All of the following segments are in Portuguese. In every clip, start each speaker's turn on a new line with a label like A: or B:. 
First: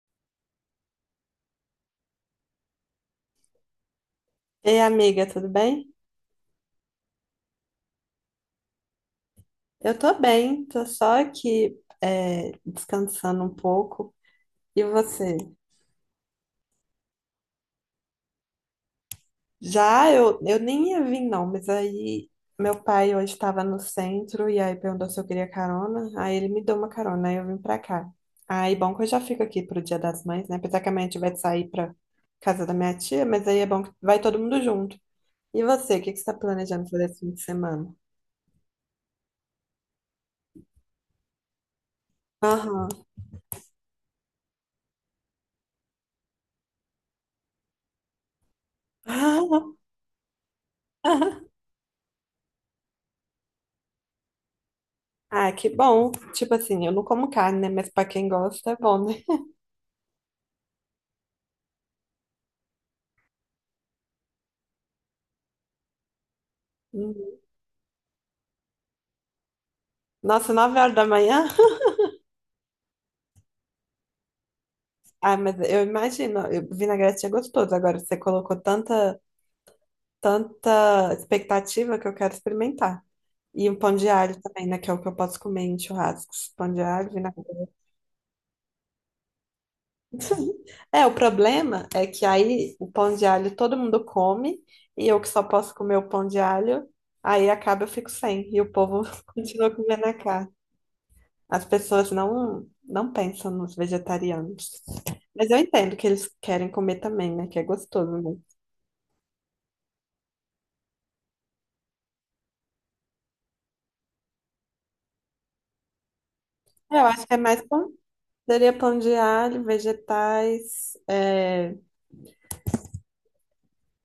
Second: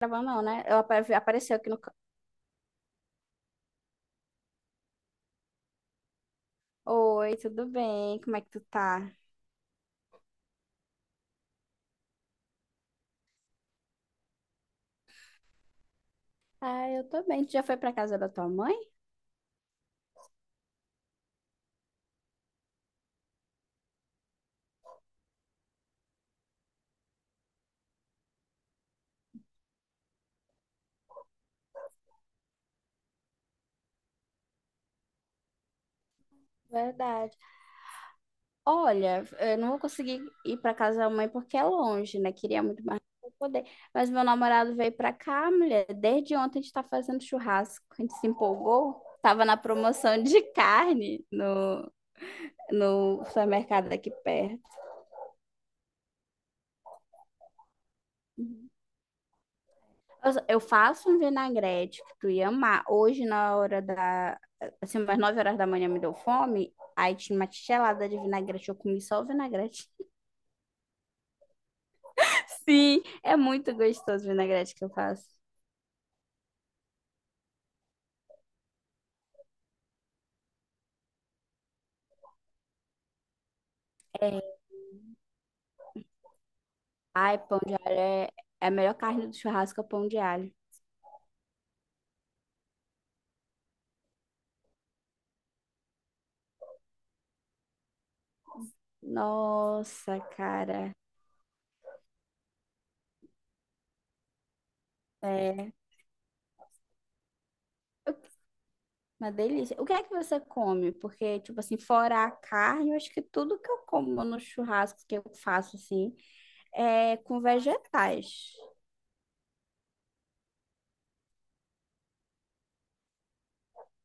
A: Gravando não, né? Ela apareceu aqui no...
B: Ei, amiga, tudo bem?
A: Oi, tudo bem? Como é que tu tá?
B: Eu tô bem, tô só aqui descansando um pouco. E você?
A: Ah, eu tô bem. Tu já foi pra casa da tua mãe?
B: Já eu nem ia vir, não, mas aí meu pai hoje estava no centro e aí perguntou se eu queria carona. Aí ele me deu uma carona, aí eu vim pra cá. Aí bom que eu já fico aqui pro Dia das Mães, né? Apesar que amanhã a gente vai sair pra casa da minha tia, mas aí é bom que vai todo mundo junto. E você, o que que você tá planejando fazer esse fim
A: Verdade.
B: de semana?
A: Olha, eu não vou conseguir ir pra casa da mãe porque é longe, né? Queria muito
B: Aham.
A: mais não poder. Mas meu namorado veio pra cá, mulher. Desde ontem a gente tá fazendo churrasco. A gente se empolgou. Tava na promoção de carne no supermercado daqui perto.
B: Ah, que bom. Tipo assim, eu não como carne, né? Mas pra quem gosta é bom, né?
A: Eu faço um vinagrete que tu ia amar. Hoje, na hora da. Assim, umas 9 horas da manhã me deu fome. Aí
B: Uhum.
A: tinha uma tigelada de vinagrete. Eu comi só o vinagrete.
B: Nossa, 9 horas da manhã?
A: Sim, é muito gostoso o vinagrete que eu faço.
B: Ah, mas eu imagino, eu- vinagrete é gostoso. Agora você colocou tanta expectativa que eu quero experimentar. E um pão de alho
A: É.
B: também, né? Que é o que eu posso comer em churrascos. Pão de alho,
A: Ai, pão
B: vinagrete.
A: de alho é, é a melhor carne do churrasco, é o pão de alho.
B: É, o problema é que aí o pão de alho todo mundo come e eu que só posso comer o pão de alho, aí acaba eu fico sem. E o povo continua comendo a
A: Nossa,
B: carne.
A: cara.
B: As pessoas não pensam nos vegetarianos. Mas eu
A: É.
B: entendo que eles querem comer também, né? Que é gostoso,
A: Eu-
B: né?
A: uma delícia. O que é que você come? Porque, tipo assim, fora a carne, eu acho que tudo que eu como no churrasco que eu faço, assim,
B: Eu
A: é
B: acho que é
A: com
B: mais pão.
A: vegetais.
B: Seria pão de alho, vegetais,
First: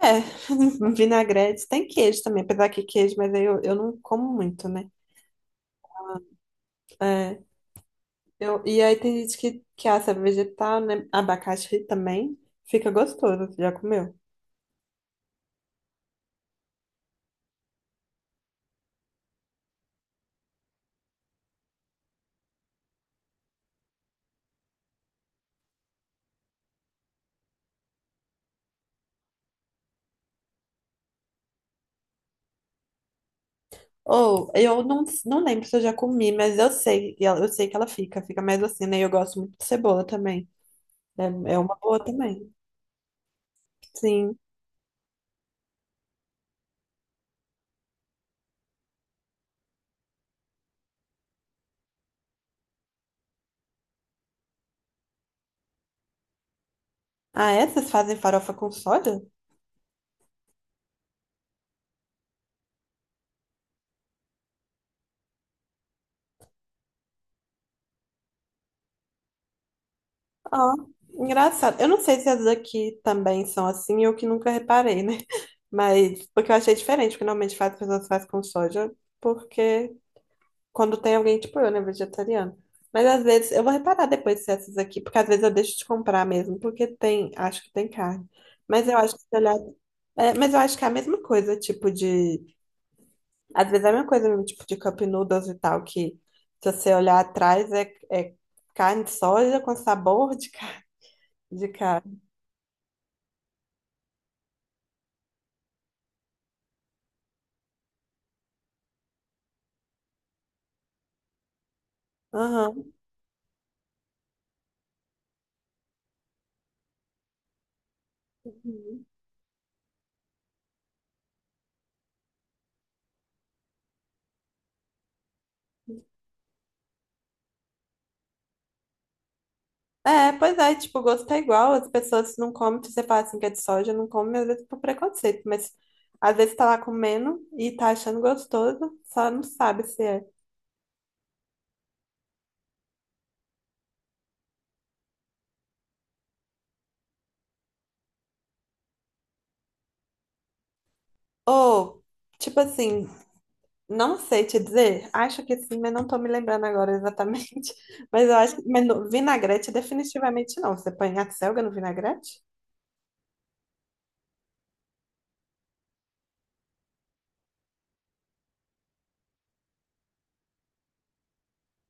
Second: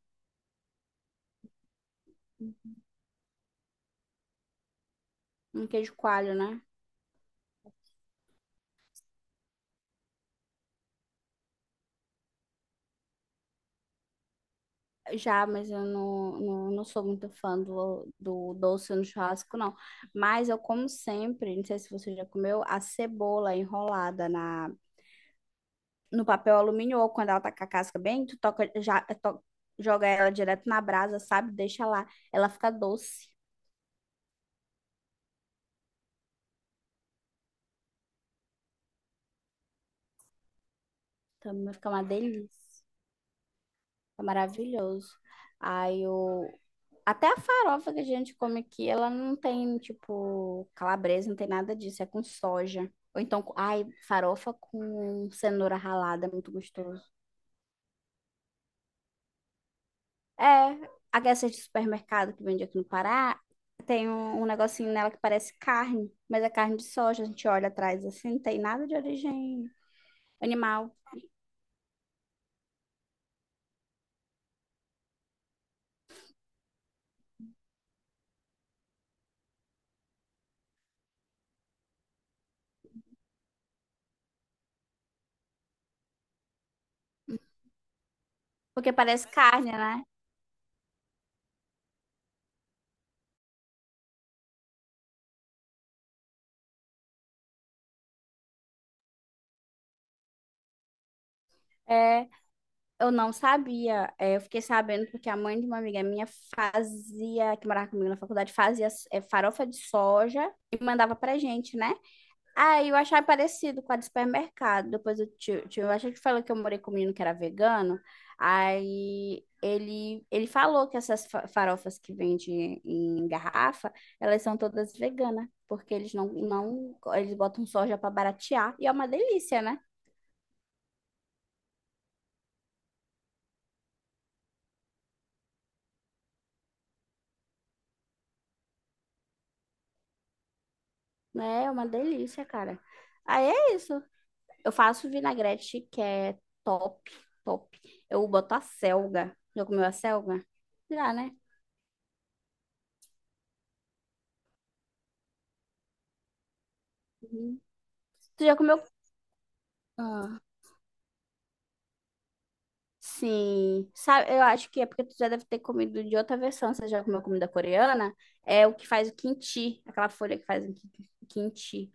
B: vinagrete. Tem queijo também, apesar que queijo, mas aí eu não como muito, né?
A: Um queijo coalho, né?
B: É, eu, e aí tem gente que assa vegetal, né? Abacaxi também. Fica gostoso, você já comeu?
A: Já, mas eu não sou muito fã do, do doce no churrasco, não. Mas eu como sempre, não sei se você já comeu, a cebola enrolada na, no papel alumínio ou quando ela tá com a casca bem, tu toca, já, joga ela direto na brasa, sabe? Deixa lá. Ela fica doce.
B: Ou eu não lembro se eu já comi, mas eu sei, e ela- eu sei que ela fica, fica mais assim, né? E eu gosto muito de cebola também. É, é
A: Também
B: uma
A: fica
B: boa
A: uma
B: também.
A: delícia. Fica
B: Sim.
A: maravilhoso. Aí o. Até a farofa que a gente come aqui, ela não tem, tipo, calabresa, não tem nada disso, é com soja. Ou então, ai, farofa com cenoura ralada, é muito gostoso.
B: Ah, essas fazem farofa com soja?
A: É, a dessas de supermercado que vende aqui no Pará, tem um negocinho nela que parece carne, mas é carne de soja, a gente olha atrás assim, não tem nada de origem
B: Ah,
A: animal,
B: engraçado. Eu não sei se as daqui também são assim, eu que nunca reparei, né? Mas porque eu achei diferente, porque normalmente faz, as pessoas fazem com soja, porque quando tem alguém, tipo eu, né, vegetariano. Mas às vezes, eu vou reparar depois se essas aqui, porque às vezes eu deixo de comprar mesmo, porque tem, acho que tem carne. Mas
A: porque
B: eu acho que,
A: parece
B: se olhar,
A: carne, né?
B: é, mas eu acho que é a mesma coisa, tipo de, às vezes é a mesma coisa, mesmo, tipo de cup noodles e tal, que se você olhar atrás é carne de soja com sabor de carne. De carne.
A: É. Eu não sabia, é, eu fiquei sabendo porque a mãe de uma amiga minha fazia, que morava comigo na faculdade, fazia é, farofa de soja e mandava pra gente, né? Aí eu
B: Aham.
A: achava parecido com a de supermercado. Depois eu, eu achei que falou que eu morei com um menino que era vegano. Aí ele falou que essas farofas que vende em garrafa, elas são todas veganas, porque eles não, não, eles botam soja pra baratear. E é uma delícia, né?
B: É, pois é, tipo, o gosto é igual, as pessoas não comem, se você fala assim que é de soja, não come, às vezes por preconceito, mas às vezes tá lá comendo e tá achando gostoso, só não sabe se é.
A: É uma delícia, cara. Aí é isso. Eu faço vinagrete que é top, top. Eu boto a selga. Já comeu a selga? Já, né?
B: Ou, tipo assim, não sei te dizer, acho que sim, mas não tô me lembrando agora
A: Uhum.
B: exatamente, mas eu
A: Tu já
B: acho que
A: comeu?
B: mas no- vinagrete
A: Ah,
B: definitivamente não, você põe a selga no vinagrete?
A: sim. Sabe, eu acho que é porque tu já deve ter comido de outra versão. Você já comeu comida coreana? É o que faz o kimchi, aquela folha que faz o kimchi.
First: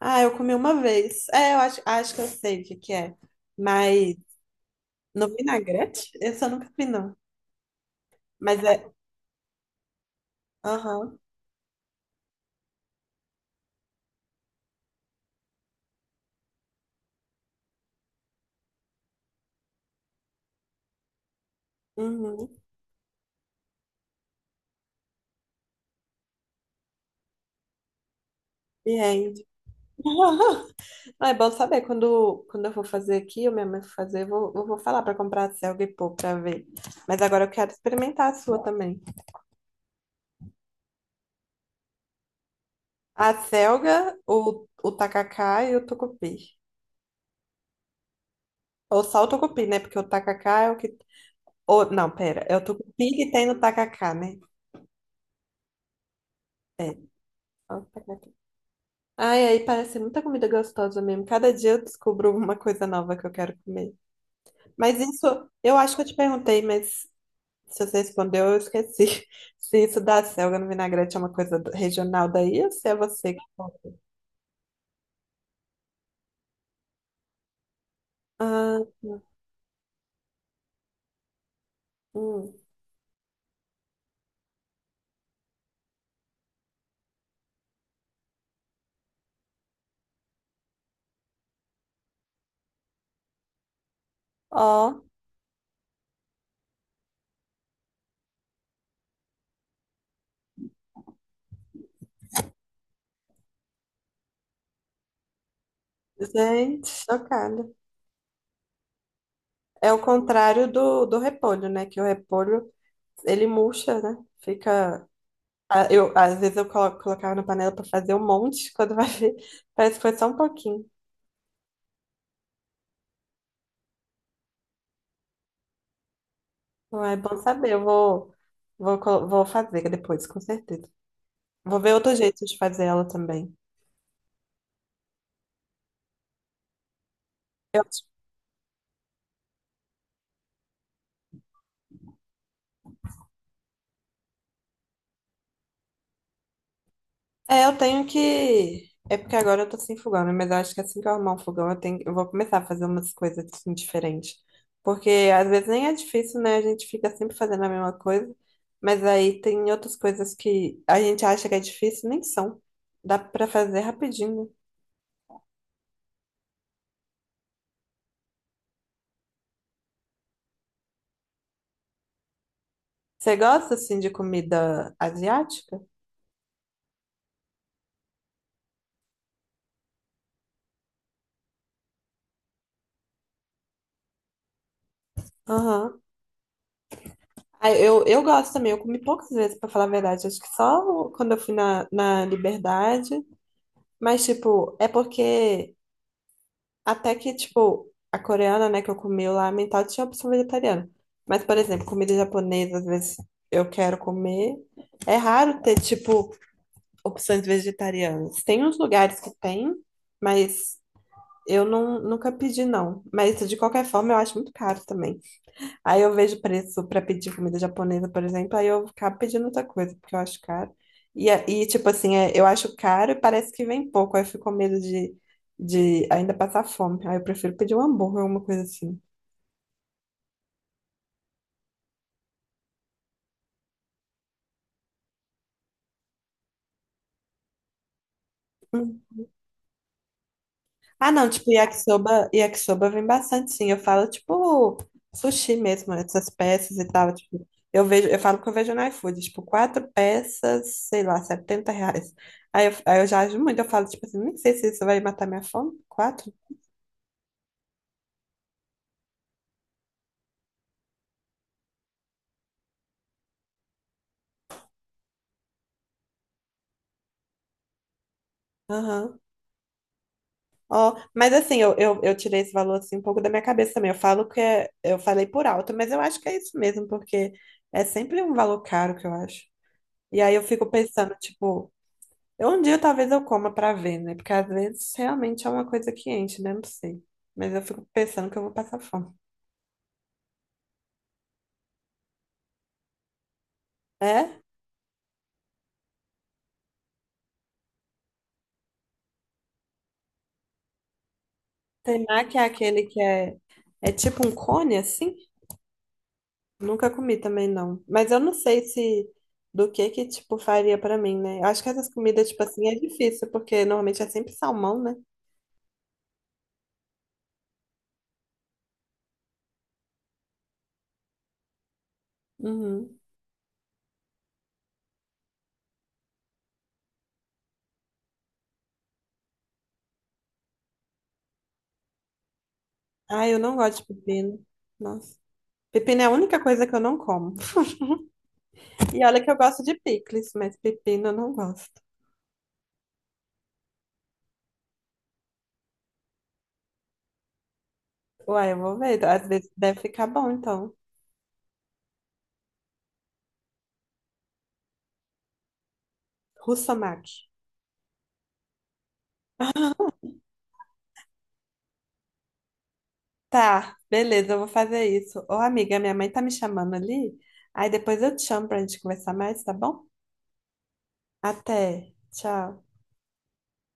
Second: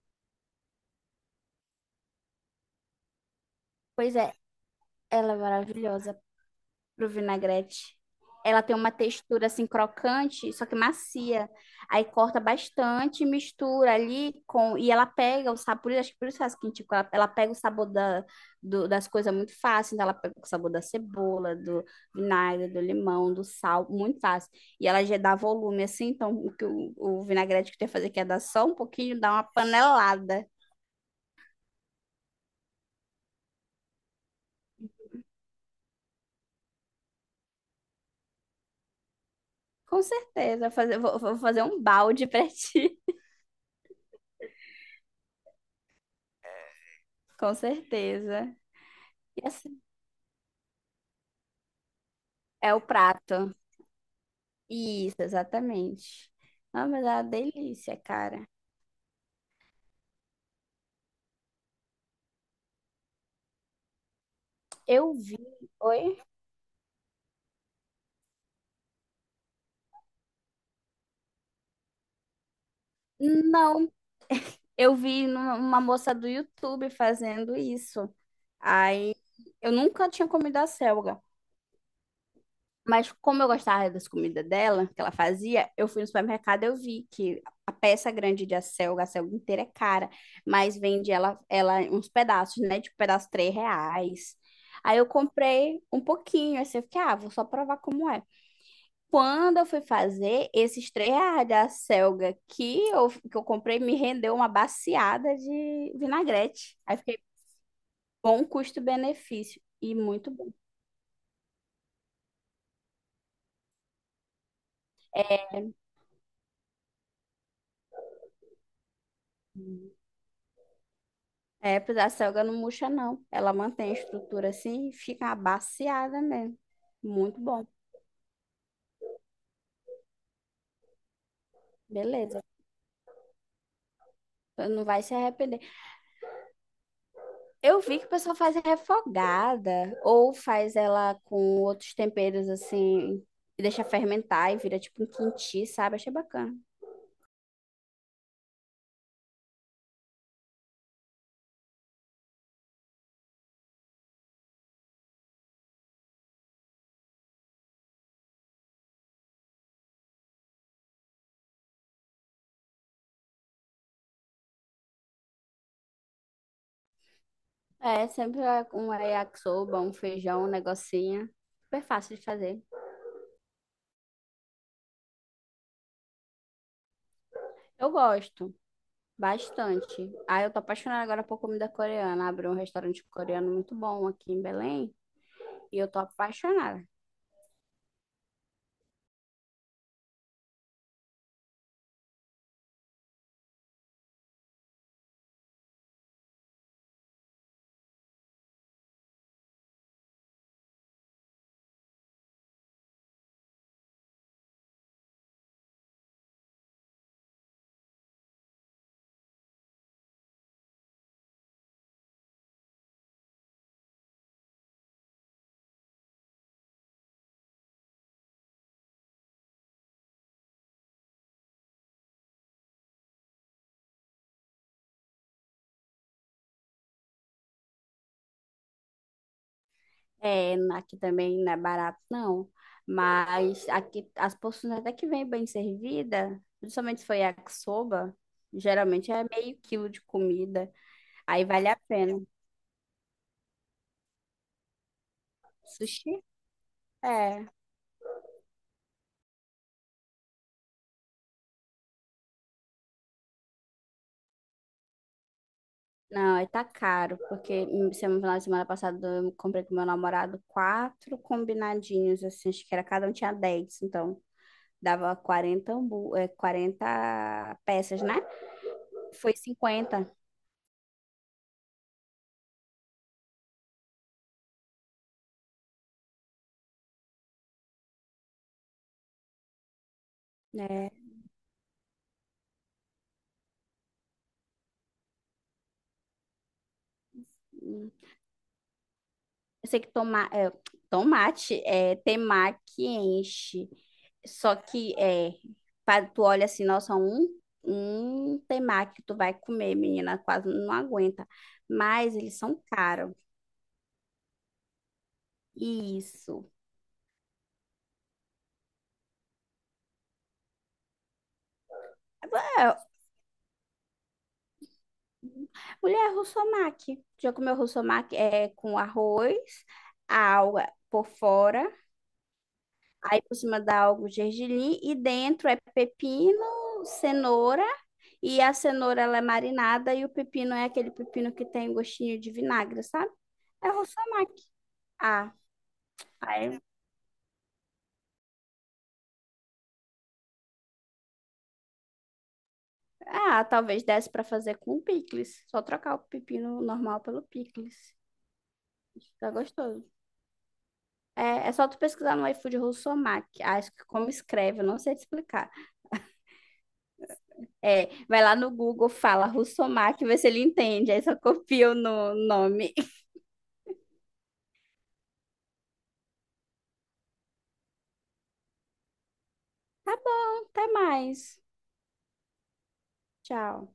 B: Ah, eu comi uma vez, é, eu acho, acho que eu sei o que que é, mas
A: Pois é,
B: no
A: ela é
B: vinagrete?
A: maravilhosa.
B: Esse eu nunca vi
A: Pro
B: não,
A: vinagrete.
B: mas
A: Ela
B: é,
A: tem uma textura assim crocante, só que
B: aham.
A: macia. Aí corta bastante, mistura ali com. E ela pega o sabor, acho que por isso faz quente, ela pega o sabor da, das coisas muito fácil. Então ela pega o sabor da cebola, do
B: Uhum.
A: vinagre, do limão, do sal, muito fácil. E ela já dá volume assim, então o vinagrete que tem que fazer que é dar só um pouquinho, dar uma
B: Entende?
A: panelada.
B: Ah, é bom saber. Quando eu for fazer aqui, eu mesmo vou fazer, eu vou falar para comprar a selga e pôr para ver. Mas agora eu quero experimentar a sua também.
A: Com certeza, fazer, vou fazer um balde pra ti.
B: A selga, o tacacá e o tucupi.
A: Com certeza.
B: Ou só o
A: E
B: tucupi, né?
A: assim,
B: Porque o tacacá é o que. Ou, não, pera. É o
A: é o
B: tucupi que tem
A: prato.
B: no tacacá, né?
A: Isso, exatamente. Ah,
B: É.
A: mas é uma
B: Ó, o
A: delícia,
B: tacacá.
A: cara.
B: Ai, aí parece muita comida gostosa mesmo. Cada dia eu descubro uma coisa nova que eu quero comer. Mas
A: Eu
B: isso,
A: vi.
B: eu acho que eu te
A: Oi?
B: perguntei, mas. Se você respondeu, eu esqueci. Se isso da selga no vinagrete é uma coisa do- regional daí, ou se é você que.
A: Não,
B: Falou?
A: eu vi uma moça do YouTube fazendo isso.
B: Ah,
A: Aí eu nunca tinha comido a selga.
B: hum.
A: Mas como eu gostava das comidas dela, que ela fazia, eu fui no supermercado e eu vi que a peça grande de acelga, a acelga inteira é cara, mas vende ela, ela em uns pedaços, né? Tipo, pedaço R$ 3. Aí
B: Ó,
A: eu comprei um pouquinho, aí eu fiquei, ah, vou só provar como é. Quando eu fui fazer, esses três da Selga que eu comprei me rendeu uma baciada de vinagrete.
B: gente,
A: Aí fiquei
B: chocada.
A: bom custo-benefício
B: É
A: e
B: o
A: muito bom.
B: contrário do repolho, né? Que o repolho, ele murcha, né? Fica. Ah, eu, às vezes eu colo- colocava na panela para fazer um monte, quando vai ver, parece que foi só um pouquinho.
A: É, pois a Selga não murcha, não. Ela mantém a estrutura assim e fica uma baciada mesmo.
B: Então é bom
A: Muito bom.
B: saber, eu vou, vou, colo- vou fazer depois, com certeza. Vou ver outro
A: Beleza.
B: jeito de fazer ela também.
A: Não vai se arrepender. Eu vi que o pessoal faz refogada ou faz ela com outros temperos assim e deixa fermentar e vira tipo um quinti, sabe? Achei bacana.
B: É, eu tenho que. É porque agora eu tô sem fogão, né? Mas eu acho que assim que eu arrumar um fogão, eu tenho... eu vou começar a fazer umas coisas assim, diferentes. Porque às vezes nem é difícil, né? A gente fica sempre fazendo a mesma coisa. Mas aí tem outras coisas que a gente acha que é difícil, nem são. Dá pra fazer rapidinho, né?
A: É, sempre é um yakisoba, um feijão, um negocinho. Super fácil de fazer.
B: Você gosta assim de comida asiática?
A: Eu gosto bastante. Ah, eu tô apaixonada agora por comida coreana. Abriu um restaurante coreano muito bom aqui em Belém e eu tô
B: Aham.
A: apaixonada.
B: Ah, eu gosto também, eu comi poucas vezes, pra falar a verdade. Acho que só quando eu fui na, na Liberdade. Mas, tipo, é porque. Até que, tipo, a coreana, né, que eu comi lá, a mental tinha opção vegetariana. Mas, por exemplo, comida japonesa, às vezes eu quero comer. É raro ter, tipo, opções vegetarianas. Tem uns lugares que tem, mas eu não, nunca pedi, não. Mas de qualquer forma eu acho muito caro também. Aí eu vejo preço para pedir comida japonesa, por exemplo, aí eu acabo pedindo outra coisa, porque eu acho caro. E, a- e tipo assim, é, eu acho caro e parece que vem pouco. Aí eu fico com medo de ainda passar fome. Aí eu prefiro pedir um hambúrguer, alguma coisa assim.
A: É, aqui também não é barato, não. Mas aqui as porções até que vem bem servida, principalmente se for yakisoba, geralmente é meio quilo de comida.
B: Ah, não,
A: Aí
B: tipo,
A: vale a pena.
B: yakisoba, yakisoba vem bastante, sim. Eu falo, tipo, sushi mesmo, né,
A: Sushi?
B: essas peças e tal.
A: É.
B: Tipo, eu vejo, eu falo que eu vejo no iFood, tipo, quatro peças, sei lá, 70 reais. Aí eu já ajo muito, eu falo, tipo assim, nem sei se isso vai matar minha fome. Quatro?
A: Não, aí tá caro, porque no final de semana passada eu comprei com meu namorado quatro combinadinhos, assim, acho que era cada um tinha 10, então dava 40 peças, né?
B: Aham.
A: Foi 50,
B: Ó, mas assim, eu tirei esse valor assim um pouco da minha cabeça também. Eu falo que é, eu falei por alto, mas eu acho que é isso mesmo, porque é sempre um valor caro que eu acho. E aí eu fico
A: né?
B: pensando, tipo. Um dia talvez eu coma pra ver, né? Porque às vezes realmente é uma coisa que enche, né? Não sei. Mas eu fico
A: Hum.
B: pensando que eu vou passar fome.
A: Eu sei que tomate é temaki enche,
B: É?
A: só que é, tu olha assim, nossa, um temaki tu vai comer, menina, quase não aguenta, mas eles
B: Temaki é
A: são
B: aquele que
A: caros.
B: é, é tipo um cone, assim?
A: Isso.
B: Nunca comi também, não. Mas eu não sei se do que, tipo, faria pra mim, né? Eu acho que essas comidas, tipo assim, é
A: É,
B: difícil, porque normalmente é sempre salmão, né?
A: Mulher russomaki. Já comeu russomaki é com arroz, alga por fora,
B: Uhum.
A: aí por cima dá algo gergelim e dentro é pepino, cenoura e a cenoura ela é marinada e o pepino é aquele pepino que tem gostinho de vinagre, sabe?
B: Ah, eu não
A: É
B: gosto de pepino.
A: russomaki.
B: Nossa.
A: Ah,
B: Pepino é a única
A: aí,
B: coisa que eu não como. E olha que eu gosto de picles, mas pepino eu não gosto.
A: ah, talvez desse para fazer com picles. Só trocar o pepino normal pelo picles.
B: Uai, eu vou ver. Às
A: Fica
B: vezes deve
A: gostoso.
B: ficar bom, então.
A: É, é só tu pesquisar no iFood russomaki. Acho que como escreve, eu não sei te explicar.
B: Russomach.
A: É, vai lá no Google, fala Russomach, vê se ele entende. Aí só copia o nome.
B: Tá, beleza, eu vou fazer isso. Ô, amiga, minha mãe tá me chamando ali. Aí depois eu te chamo pra gente conversar mais, tá bom?
A: Tá bom, até mais.
B: Até. Tchau.
A: Tchau.